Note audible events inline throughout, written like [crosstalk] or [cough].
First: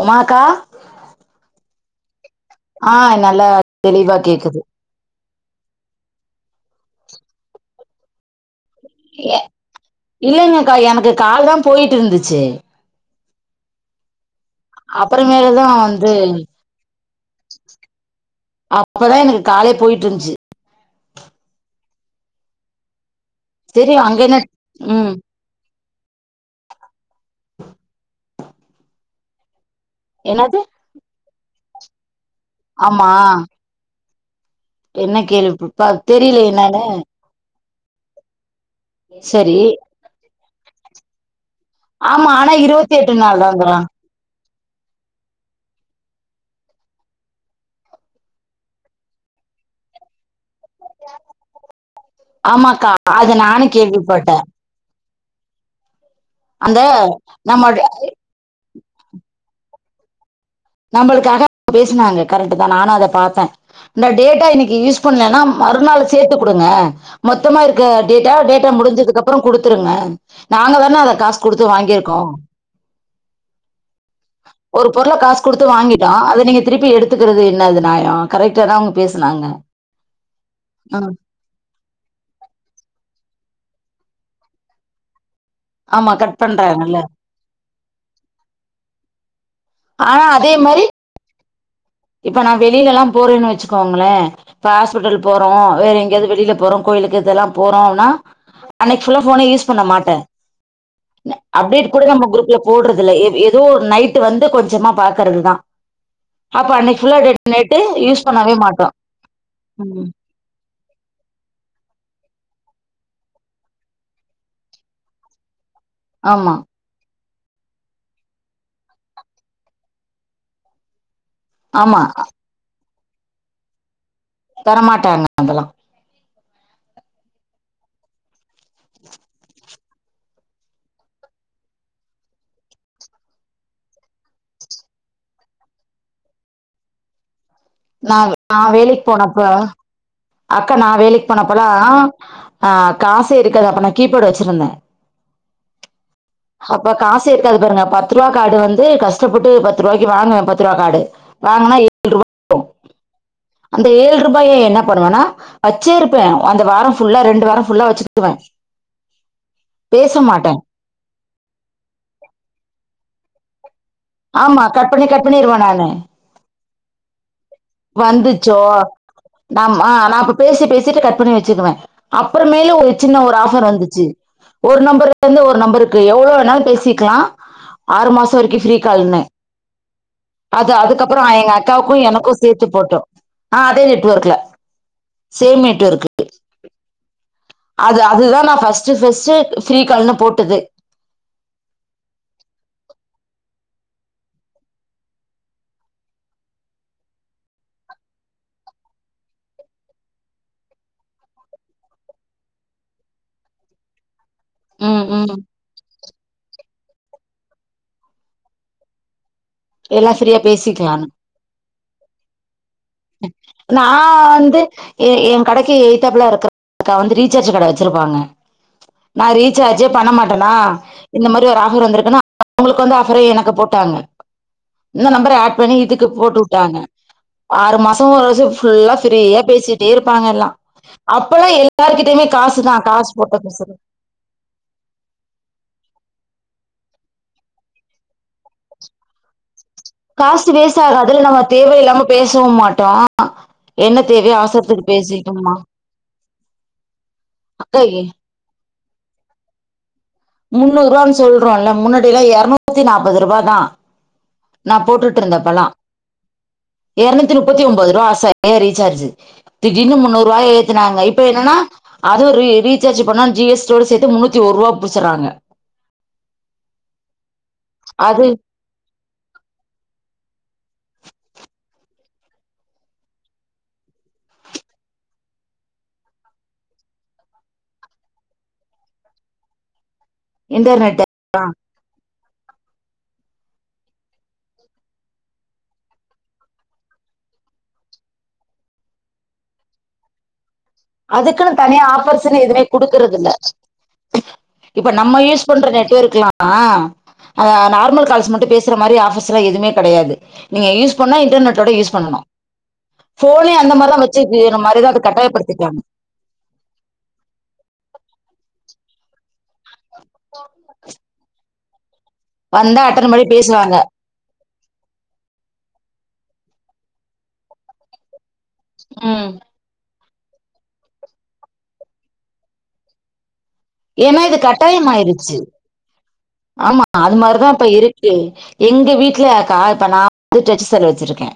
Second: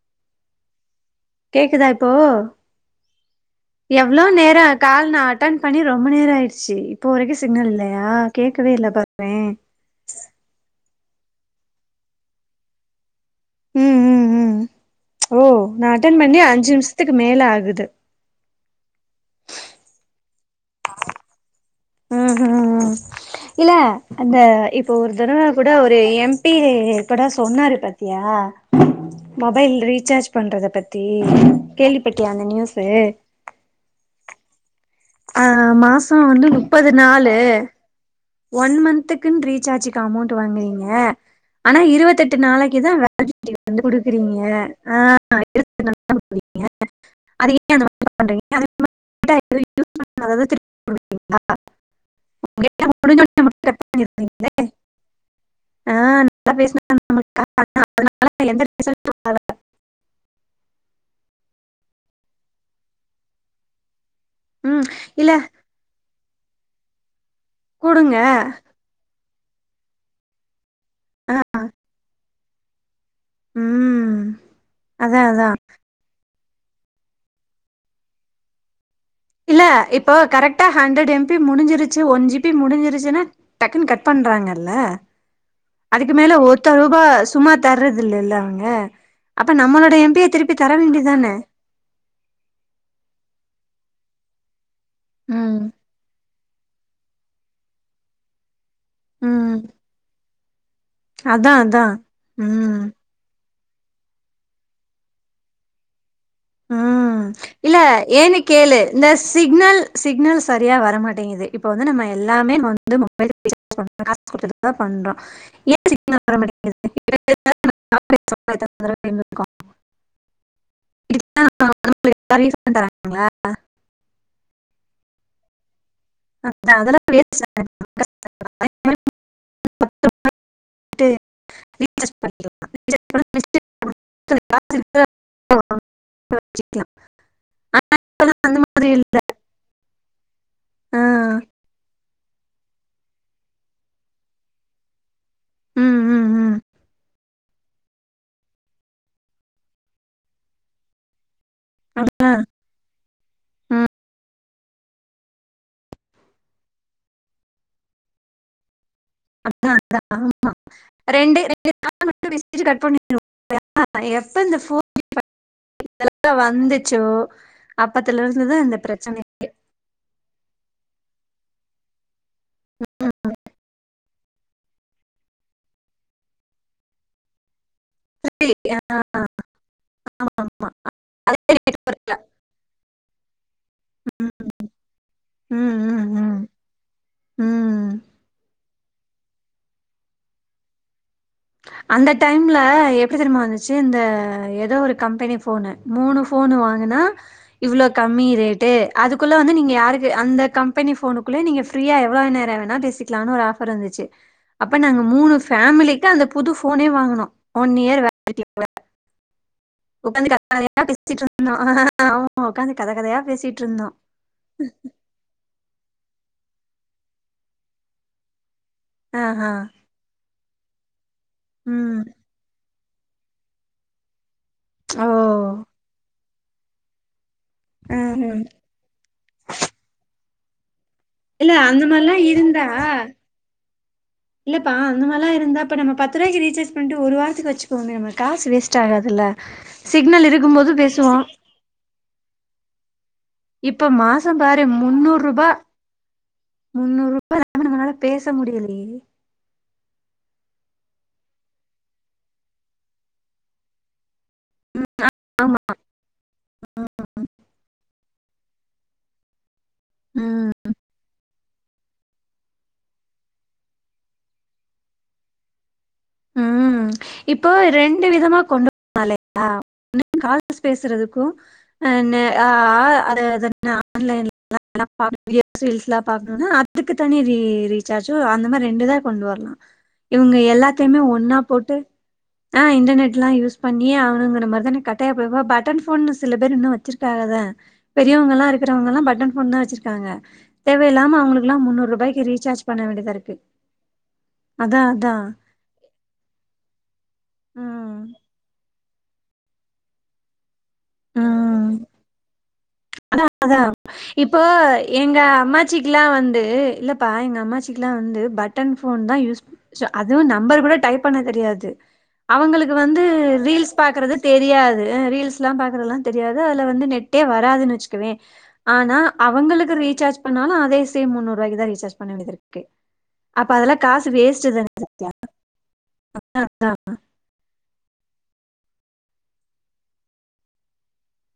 உமாக்கா கேக்குதா இப்போ ஆ நல்லா தெளிவா எவ்ளோ கேக்குது நேரோ கால் நா அட்டன் பண்ணி ரொம்ப நேரம் ஆயிடுச்சு இப்போ வரைக்கு சிக்னல் இல்லயா கேட்கவே இல்ல பாருகலே இல்லங்கக்கா எனக்கு கால் தா போயிட்டு இருந்துச்சு ம் ம் ம் ஓ அப்புறமேல தா நா வந்து அட்டென் பண்ணி அஞ்சு நிமிஷத்துக்கு மேல ஆகுது அப்பதா எனக்கு காலே போயிட்டு இருஞ்ச்சு ம் ஹீ ம் இல்ல சரி அங்க அந்த என்ன இப்ப ஒரு ம் தடவ கூட ஒரு எம் பி கூட சொன்னாரு பாத்யா மொபைல் ரீச் ரீசார்ஜ் என்னது பண்றத பத்தி கேள்விப்பட்டியா அந்த நியூஸ் ஆமா என்ன ஆ கேள்வி பா மாசொ தெரியல வந்து னுப்பது என்னன்னு நாலு ஒன் மந்த்துக்குன்னு சரி ரீசார்ஜ்ஜுக்கு அமௌண்ட் வாங்குரீங்க ஆனா ஆமா இருவத்தெட்டு ஆனா நாளைக்கு தா இருபத்தி எட்டு நாள் வேலிட்டிட்டி தாங்கறா வந்து கொடுக் இருகுறீங்க ஆ [inaudible] அது ஏ அந்த மாரி பண்றீங்க [inaudible] குடுக்குறீங்களா டேட்டா ஆமாக்கா அது முடிஞ்சோனே நானு மட்டு கட் கேள்வி பட்டே பண்ணிறீங்க ஆ நல்லா அந்த பேசுனாக நம்ம [inaudible] நம்மளுக்காக பேசுனாங்க கரெக்ட் தா நானு அத பாத்தே இந்த டேட்டா இன்னைக்கு ம் யூஸ் இல்ல பண்ணலன்னா மறுநாள் சேத்து குடுங்க மொத்தமா இருக்க குடுங்க டேட்டா டேட்டா முடிஞ்சதுக்குப்பு அப்ரோ குடுத்துருங்க நாங்க தான அத ஆ காசு குடுத்து வாங்கிருக்கோ ம் ஒரு பொருள அதா காசு அதா வாங்கிட்டோ அத நீங்க திருப்பி எடுத்துக்கிறது என்னது நாயோ கரெக்ட உங்க இல்ல இப்போ கரெக்டா ஆ, ஹண்டரட் எம் முடிஞ்சிருச்சு ஒன் ஜி பி முடிஞ்சிருச்சுன்னா டக்குன்னு கட் பண்றாங்கல்ல ஆமா அதுக்கு மேல கட் ஓத்த பண்றாங்கல்ல ரூபா சும்மா தர்றது இல்லல்ல அவுங்க அப்ப நம்மளோட எம் பி ஆனா ய அதே திருப்பி தர மாதிரி வேண்டிதான இப்ப நா வெளிலல்லா போறேன்னு வச்சுக்கோங்களே இப்ப ஹாஸ்பிட்டல் போறோ ம் வேற எங்கேயாவது வெளியில போறோ கோயிலுக்கு இதெல்லா போறோன்னா அன்னைக்கு புல்லா போன ம் யூஸ் பண்ண மாட்டே அதா அதா அப்டேட் கூட நம்ம குரூப்ல ம் போடுறதுல்ல எ ஏ ஒரு நைட்டு வந்து கொஞ்சமா பாக்குறது தா ம் இல்ல யூஸ் ஏன்னு பண்ணவே கேளு மாட்டோம் இந்த சிக்னல் ம் சிக்னல் சரியாக வரமாட்டேங்குது இப்போ வந்து நம்ம எல்லாமே வந்து மொபைல் கொடு [inaudible] பண்றோ ஆமா [inaudible] [inaudible] ஆமா ரீஃபண்ட தராங்களா தரமாட்டாங்க அதெல்லா அதா அதெல்லா [inaudible] [inaudible] [inaudible] ஆனா ந இப்பெல்லாம் அந்த நா மாதிரி வேலைக்கு இல்ல போனப்ப அக்கா ஆ, நான் வேலைக்கு போனப்பல்லா ஆ காசே இருக்கது அப்பனா கீபோர்ட் வெச்சிருந்த ம் ம் ம் அப்ப காசே இருக்காது பாருங்க பத்து ரூபா கார்டு வந்து கஷ்டப்பட்டு பத்து ரூபாய்க்கு வாங்குவ பத்து ரூபா கார்டு அதான் டு அந்த ம், ஏழு ரு பைய என்ன பண்ணுவானா வச்சு இருப்பே அந்த வாரோ புல்லா ரெண்டு வாரோ புல்லா வச்சுக்குவ [inaudible] ஆமா கட் பண்ணி கட் பண்ணிருவ நானு ப்ப வந்துச்சோ அப்பத்துல இருந்துதா வந்துச்சோ இந்த பிரச்சன நாம் ஆ நான் இப்ப பேசி பேசிட்டு கட் பண்ணி வெச்சுக்குவ அப்பறமேலு ஒரு ம், சின்ன ஒரு ஆபர் வந்துச்சு ஒரு நம்பர் ந்து ஒரு நம்பருக்கு எவ்ளோ வேணாலு பேசிக்லா ஆறு மாசோ சரி, வரைக்கு ஃப்ரீ ஆ, கால்னு ஆமா ஆமா அது அதுக்கப்ரோ எங்க அதே அக்காவுக்கு நெட்ஒர்க்ல எனக்கு சேத்து போட்டோ ஆ அதே நெட்வொர்க்ல ம் சேம் ம் ம் நெட்வர்க்கு ம் ம் அது அதுதா நா ஃபஸ்டு ஃபஸ்ட்டு ஃப்ரிகால்ன்னு போட்டது அந்த டைம்ல எப்டி தெரிமா இருந்துச்சு இந்த ஏதோ ஒரு கம்பெனி போனு மூணு போனு வாங்குனா இவ்ளோ கம்மி ரேட்டு அதுக்குள்ள வந்து நீங்க யாருக்கு அந்த கம்பெனி ஃபோனுக்குள்ள நீங்க ஃப்ரீயா எவ்வளோ நேரோ வேணா பேசிக்கலானு ஒரு ஆஃபர் இருந்துச்சு அப்ப நாங்க ம் ம் மூணு ஃபேமிலிக்கு அந்த புது போனே வாங்குனோ ஒன் இயர் வேலிடிட்டி எல்லா ஃப்ரீயா பேசிக்கலானு அ [unintelligible] ஆமா உக்காந்து கத கதயா நா பேசிட்ருந்தோ வந்து எ எ கடைக்கு எதுத்தாப்புல இருக்கக்க வந்து ரீசார்ஜ் கட வெச்சிருப்பாங்க நா ஆஹா. ரீசார் ஜ்ஜே பண்ண மாட்டனா இந்த மாரி ஒரு ஆஃபர் ம். வந்துருக்குன்னு அவங்களுக்கு வந்து ஆஃபரே எனக்கு போட்டாங்க ஓ! இந்த நம்பர் ஆட் பண்ணி இதுக்கு போட்டு விட்டாங்க ஆறு மாசோ ஒரு ம்ஹ்ம். வருசோ ஃபுல்லா ஃப்ரீயா பேசிட்டே இருப்பாங்க எல்லா அப்போ இல்ல அந்த எல்லாரு மாரிலாம் கிட்டயுமே இருந்தா காசுதா காசு போட்ட பேசுற இல்லப்பா அந்த மாரிலா இருந்தா இப்ப நம்ம பத்து ரூபாய்கு ரீசார்ஜ் பண்ட்டு ஒரு வாரத்துக்கு வெச்சுக்குவோமே நம்ம காசு வேஸ்ட் ஆகாதுல்ல சிக்னல் காசு இருக்கும்போது வேஸ்ட் ஆகாது பேசுவோ நம்ம தேவயில்லாம பேசவு மாட்டோ இப்ப என்ன தேவயோ மாசம் பாரு ஆவசரத்துக்கு முன்னூறு ரூபா பேசிட்டமா முன்னூறு ரூபா இல்லாம நம்மனால பேச முடியலையே முன்னூறு ரூபானு சொல்றோன்ல்ல முன்னாடியல்லா எரநூத்தி நாப்பது ரூபாதா நா போட்டுட் ஆமா டுருந்தப்பல்லா இரநூத்தி முப்பத்தி ஒன்பது ரூபா ஆசைய ரீசார்ஜ்ஜு திடிருனு முன்னூறுரூபா ம் ஏத் துனாங்க இப்ப என்னன்னா அது ரி ரீசார்ஜ் பண்ண ஜி எஸ் டி யோட சேத்து முன்னூத்தி ஒரு ரூபா புடிச்சறாங்க ம் இப்போ ரெண்டு அது விதமா கொண்டு [inaudible] பேசறதுக்கு அ அ அது ஆன்லைன் [inaudible] பாக்கணும் அதுக்கு தனி ரீ ரீசார்ஜ்ஜூ அந்த மாரி ரெண்டு இதா கொண்டு வர்லா இவங்க எல்லாத்தையுமே இன்டர்நெட்ட ஒன்னா போட்டு ஆ இடர்நெட்லா யூஸ் பண்ணி அவனுங்க மருதானனை கட்டையா போப்ப பட்டன் ஃபோன்னு சில பேர் இன்னு வெச்சிருக்காகத பெரியவங்க ல்லா இருக்கறவங்க ல்லா பட்டன் போணு தா வச்சிருக்காங்க தேவயில்லாம அவ்ங்களுக்குலா அதுக்குன்னு தனியா முன்னூறுபாய்க்கி ஆஃபர்ஸ்ன்னு எதுவுமே ரீசார்ஜ் பண்ண வேண்டிதா குடுக்கறது இல்ல இருக்கு அதா அதா பொண்ற நெட்ஒர்க்லா அது நார்மல் ம் கால்ஸ் மட்டு பேஸ் ர்ர மாரி ஆபர்ஸ் எல்லா எதுமே கெடயாது நீங்க யூஸ் பண்ணா இன்டர்நெட்டோட ம் யூஸ் பண்ணனு அதா போனே அந்த மாரிதா வச்சுடு நம்மருக அது கட்டாயப்படுத் ல்லா வந்து இல்லப்பா எங்க அம்மாச்சில்லா வந்து பட்டன் போன் தா யூஸ் ச்சு அதுவு நம்பர் கூட டைப் பண்ண தெரியாது அவ்ங்களுக்கு வந்தா வந்து அட்டன் பண்ணி ரீல்ஸ் பேசுவாங்க பாக்குறது தெரியாது அ ரீல்ஸ் ல்லா பாக்குறதுலா தெரியாது அதுல வந்து நெட்டே வராதுன்னு வச்சுக்கவே ஆனா ம். அவங்களுக்கு ரீசார்ஜ் பண்ணாலு அதே சேம் முன்னூறுபாய்க்கு தா ரீசார்ஜ் பண்ண வேண்டியதுருக்கு அப்ப அதெல்லா க ஏன்னா இது கட்டாயமாயிருச்சி ஆமா அது மாரிதா இப்ப இரு க்கு எங்க வீட்லயாக்கா இப்ப நா வந்து டச்சு செல்லு வச்சிருக்கே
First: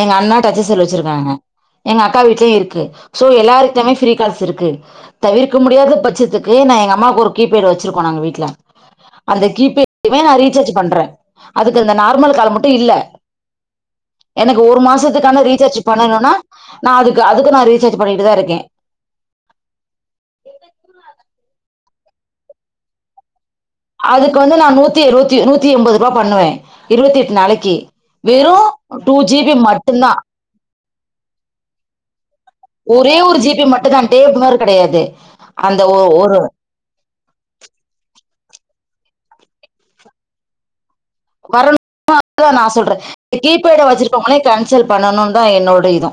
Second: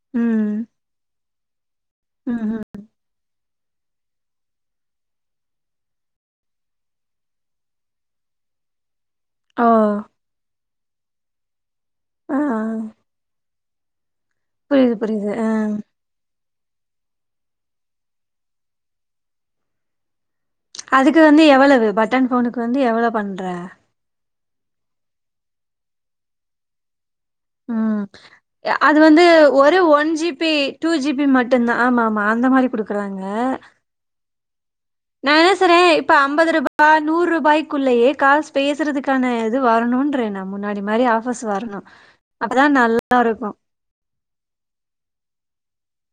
எங்க அண்ணா ம் டச்சு செல்லு வச்சுருக்காங்க எங்க அக்கா வீட்லயு ம்ஹும் இருக்கு சோ எல்லாருகிட்டமே ஃப்ரீ கால்ஸ் இருக்கு தவிர்க்க முடியாத பட்சத்துக் கு நா எங்க அம்மாக்கு ஒரு கீபேட் வச்சிருக்கோ நாங்க வீட்டுல அந்த ஓ கீபேமே நா ரீசார்ஜ் பண்றே அதுக்கு இந்த நார்மல் ஆ கால் மட்டு இல்ல எனக்கு ஒரு புரியுது புரியுது மாசத்துக்கான ஆ ரீசார்ஜ் பண்ணனுனா நா அதுக்கு அதுக்கு நா ரீசார்ஜ் பண்ணிட்டுதா இருக்கே அதுக்கு வந்து எவ்வளவு பட்டன் ஃபோனுக்கு வந்து எவ்வளோ பண்ற அதுக்கு வந்து நா நூத்தி இருவத்தி நூத்தி எம்பது ருவா பண்ணுவே இருவத்தி எட்டு நாளைக் ம் அது வந்து ஒரு ஒன் மட்டுந்தா ஜிபி டூ ஜிபி மட்டுந்தா ஆமா ஆமா அந்த மாரி ஒரே குடுக்குறாங்க ஒரு ஜிபி மட்டுந் தா டேப் மாரி கெடயாது நா என்ன செல்றே இப்ப அம்பது ருபா கா நூறு ரூபாய்க்குள்ளேயே கால்ஸ் பேசுறதுக்கான இது வரணுன்றே நா முன்னாடி மாரி ஆக் ஃபஸ் வர வரணு அப்பதா நல்லா இருக்கு சோ ஒங்களையு கேன்சல் பன்னனுன்தா என்னோட இது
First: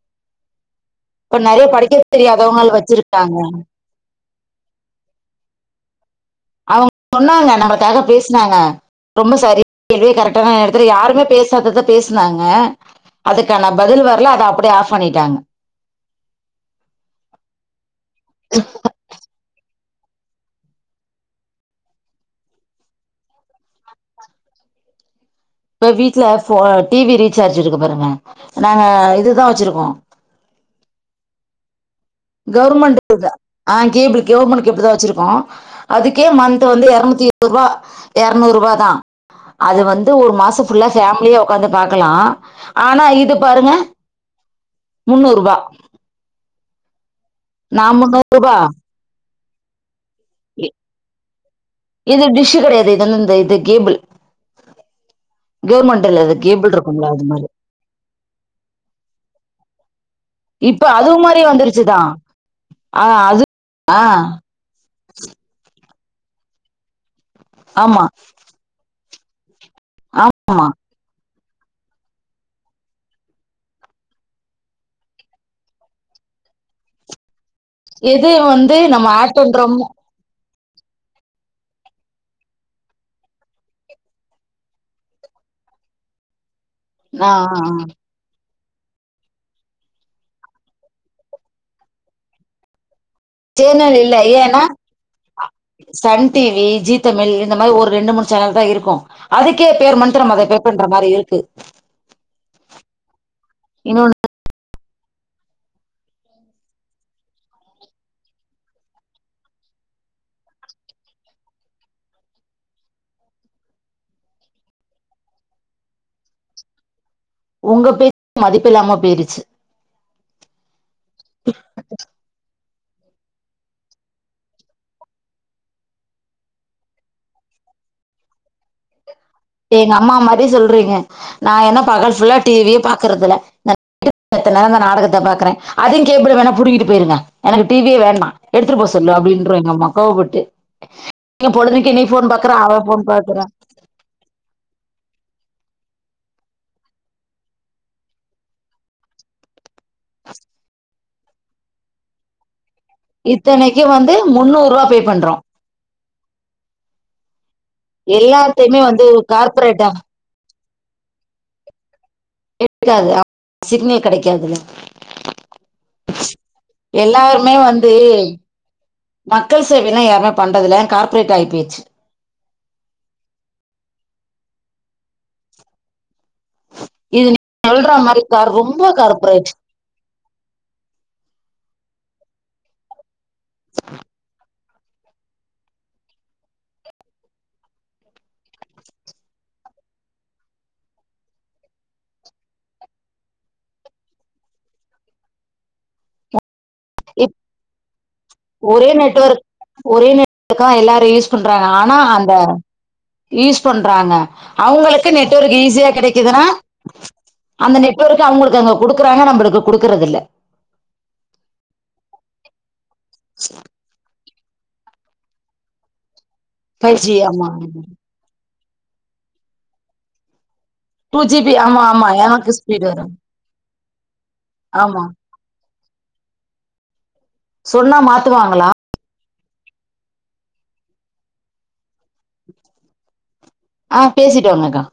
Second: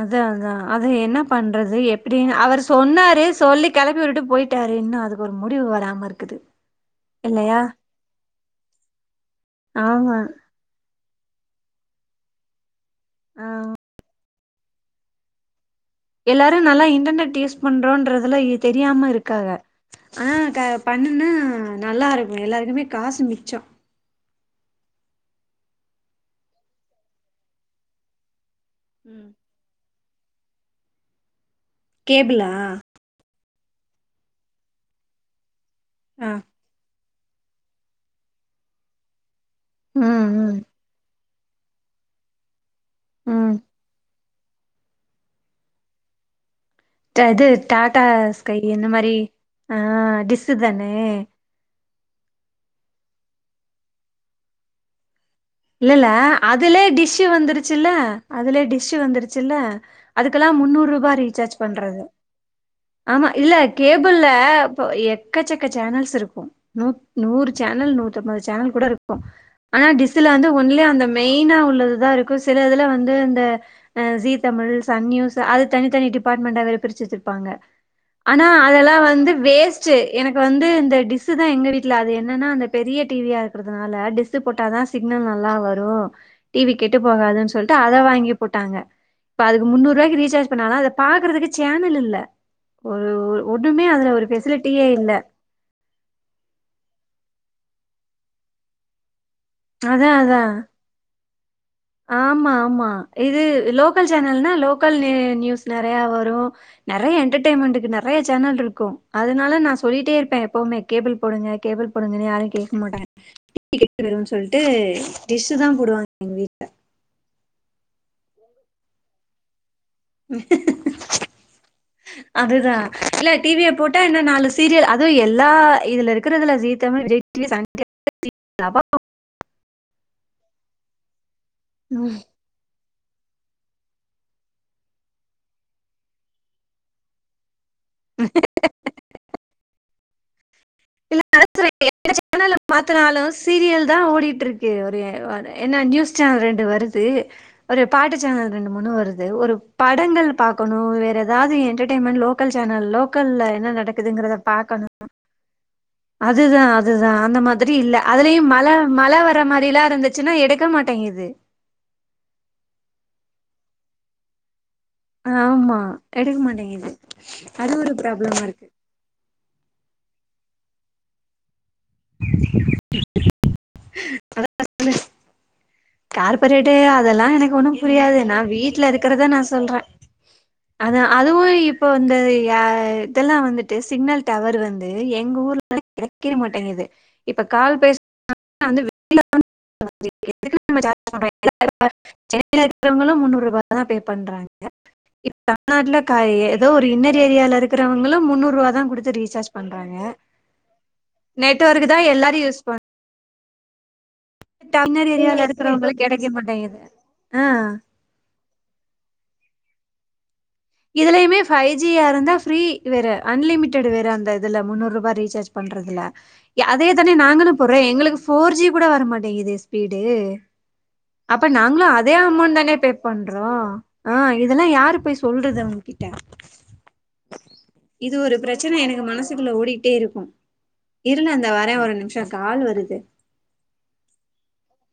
அதா அதா அது என்ன இப்ப நெறைய பண்றது படிக்க எப்புடினு அவரு தெரியாதவங்கள் சொன்னாரு வச்சிருக்காங்க சொல்லி கெளப்பி விட்டுடு போயிட்டாரு இன்னு அதுக்கு ஒரு முடிவு வராம இருக்குது அவ்க சொன்னாங்க இல்லையா நம்மக்காக பேசினாங்க ரொம்ப சரி இதே ஆமா கரெக்டா தா இருக் த்ரு யாருமே பேசாதத பேசுனாங்க அதுக்கான பதில் வர்ல அத அப்டியே ஆஃப் பண்ணிட்டாங்க எல்லாரு நல்லா இன்டர்நெட் யூஸ் பண்றோன்றதுல தெரியாம இருக்காக ஆ க பண்ணுனா நல்லா இருக்கு எல்லாருக்குமே காசு மிச்சோ இப்போ வீட்டுல டிவி ரீசார்ஜ் இருக்கு பாருங்க நாங்க ம் இதுதா வச்சுருக்கோ கேபிளா கவ்ர்மெண்ட் கேதா ஆ கேபிள் கெவ்ர்மெண்ட் கேபி தா வச்சிருக்கோ அதுக்கே ஆ மந் கே வந்து எருநூத்திஇருவோறுவா எருரநூறுவா தா அது ம் வந்து ஒரு ம் மாசம் புல்லா பேமிலியா உக்காந்து பாக்கலா ஆனா இது ம் பாருங்க முன்னூறுவா ட்டே இது நா டாடா முன்னூரூபா ஸ்கை இந்த மாரி ஆ டிஸ்ஸு தானே இது டிஷ்ஷு கெடையாது இதது இந்த இது கேபிள் கெவ்ர்மெண்ட் இல்லது கேபிள் இருக்குங்கள அது மாரி ச்சுல அதுல டிஸ் வந்துருச்சுல்ல அதுக்கெல்லா இப்ப முன்னூறுபா அதுவு மாரி ரீசார்ஜ் வந்துருச்சுதா பண்றது ஆ ஆமா அது இல்ல ஆ கேபிள்ல ப்ப எ எக்கச்சக்க சேனல்ஸ் இருக்கு நூ நூறு சேனல் ஆமா நூத்தம்பது சேனல் கூட இருக்கு ஆனா டிஸ் ன்த்துல வந்து ஆமா ஒன்லே அந்த மெயினா உள்ளதுதா இருக்கு சில இதுல வந்து அந்த அ ஜி தமிழ் சன் நியூஸ் அது தனித்தனி டிபார்ட்மெண்டா வேற பிரிச்சு வச்சுருப்பாங்க எது ஆனா வந்து அதெல்லா நம்ம வந்து ஆட் பண்றோமோ வேஸ்ட்டு எனக்கு வந்து இந்த டிஷ் தா எங்க வீட்ல அது என்னன்னா அந்த பெரிய டி வி யா இருக்கறதுனால டிஷ் போட்ட தா சிக்னல் நல்லா வரும் டி வி கெட்டு ஆ போகாதுன்னு ஆ ஆ சொல்லிட்டு அத வாங்கி போட்டாங்க இப்ப அது முன்னூறு ரூபாய்க்கு ரீசார்ஜ் பண்ணாலும் அத பாக்குறதுக்கு சேனல் இல்ல ஒரு ஒன்னுமே சேனல் அதுல இல்ல ஒரு ஏன்னா ஃபசிலிட்டியே இல்ல சன் டிவி ஜி தமிழ் இந்த மாரி ஒரு ரெண்டு மூணு சேனல் தா இருக்கு அதுக்கே பேர் அதான் மந்திரம் அத அதான். பே பண்ற மாதிரி இருக்கு ஆமா ஆமா இது லோக்கல் இன்னொன்னு சேனல்னா லோக்கல்நியூ நியூஸ் நிறையா வரு நிறைய என்டர்டையன்மென்ட்டுக்கு நிறைய சேனல் இருக்கு அதனால நா சொல்லிட்டே இருப்பே எப்பவுமே கேபிள் போடுங்க கேபிள் போடுங்கன்னு யாரு கேட்க மாட்டாங்க [inaudible] சொல்லிட்டு டிஷ் தா போடுவாங்க எங்க வீட்டு உங்க பேசு மதிப்பில்லாம போயிருச்சி அதுதா இல்ல டி வி ய போட்டா இன்னு நாலு சீரியல் அதுவு எல்லா இதுல இருக்குறதுல ஜீ தமிழ் விஜய் [inaudible] [inaudible] எங்க அம்மா மாரி சொல்றீங்க நா என்ன பகல் ஃபுல்லா டி வி யே பாக்குறது இல் இந்த எத்தன் நாள் இந்த நாடகத்த பாக்குறே அதுவு கேபிள வேணா புடுங்கிட்டு போயிருங்க எனக்கு டி வி யே வேணா எடுத்துட்டு போக சொல்லு அப்டின்றோ எங்க அம்மா கோவப்பட்டு [inaudible] எங்க பொழுதுக்கு நீ எத்தன ஃபோன் பாக்குற சேனல அவ ஃபோன் மாத்துனாலு பாக்குறா சீரியல் தா ஓடிட்டு இருக் ஓகே ஒரு ஒரு என்ன நியூஸ் சேனல் ரெண்டு வருது ஒரு பாட்டு சேனல் ரெண்டு மூணு வருது ஒரு படங்கள் பாக்கணம் வேறு எதாவது என்டர்டெயின்மெண்ட் லோக்கல் சேனல் லோக் இத்தனைக்கு வந்து முன்னூறு ரூபா பே பண்றோம் அதுதா அதுதா அந்த மாதிரி இல்ல அதுலயு எல்லாத்தையுமே வந்து மழமழ வர மாதிரில்லா கார்பரேட்டா இருந்துச் சின்னா எடுக்க மாட்டேங்குது எடுக்காது சிக்னல் கெடைக்காதுல ஆமா எடுக்க மாட்டேங்குது எல்லாருமே அது வந்து ஒரு ப்ராப்ளமா இருக்கு மக்கள் சேவைலா யாருமே பண்றது இல்ல கார்ப்பரேட் ஆகி போச்சி [inaudible] கார்பரேட்டே அதெல்லா இது நீ எனக்கு ஒன்னு சொல்ற புரியாது மாரி நா கார் ரொம்ப வீட்ல இருக்கறத நா கார்பரேட் சொல்ற அதா அதுவு இப்ப வந்து யா இதெல்லா வந்துட்டு சிக்னல் டவர் வந்து எங்க ஊர்ல வேற கெடைக்கவே மாட்டேங்குது இப்ப கால் பேஸ் [inaudible] வந்து வெளியில வந்தா தா வருது [inaudible] சென்னையில இருக்குறவங்களு முன்னூறு ரூபா தா பே பண்றாங்க இப்ப தமிழ்நாட்டுல கா ஏது ஏதோ ஒரு இன்னர் இப் ஏரியால இருக்கறவங்களு முன்னூறு ரூபா தா ஒரே குடுத்து நெட்வொர்க் ரீசார்ஜ் பண்றாங்க ஒரே நெட்வொர்க்கா எல்லாரும் யூஸ் பண்றாங்க நெட்வொர்க்கு ஆனா தா அந்த எல்லாரு யூஸ் பண் யூஸ் பண்றாங்க அவுங்களுக்கு இன்னர் ஏரியால நெட்வொர்க் ஈஸியா இருக்கிறவங்களுக்கு கெடைக்க கெடைக்குதுன்னா மாட்டேங்குது ஆ அந்த நெட் வொர்க்கு அவுங்களுக்கு அங்க குடுக்குறாங்க நம்மளுக்கு குடுக்குறதில்ல இதுலயுமே ஃபைவ் ஜியா இருந்தா ஃப்ரீ வேற அன்லிமிடட் வேற அந்தது இதுல முன்னூறு ரூபா ரீசார்ஜ் பண்றதுல அதே ஃபைவ் தானே ஜி ஆமா நாங்களு போட்றோ எங்களுக்கு ஃபோர் ஜி கூட வரமாட்டேங்குதே ஸ்பீடு டூ அப்ப ஜிபி ஆமா நாங்களு ஆமா அதே எனக்கு அமௌண்ட் தானே ஸ்பீடு பே வரும் பண்றோ ஆ இதெல்லா யாரு ஆமா போய் சொ சொல்றது அவுங்கிட்ட சொன்னா இது ஒரு மாத்துவாங்களா பிரச்சன ம் எனக்கு மனசுக்குள்ள ஓடிட்டே இருக்கும் இரு நா இந்தா வரே ஒரு நிம்ஷோ கால் வருது ஆ பேசிட்டு வாங்கக்கா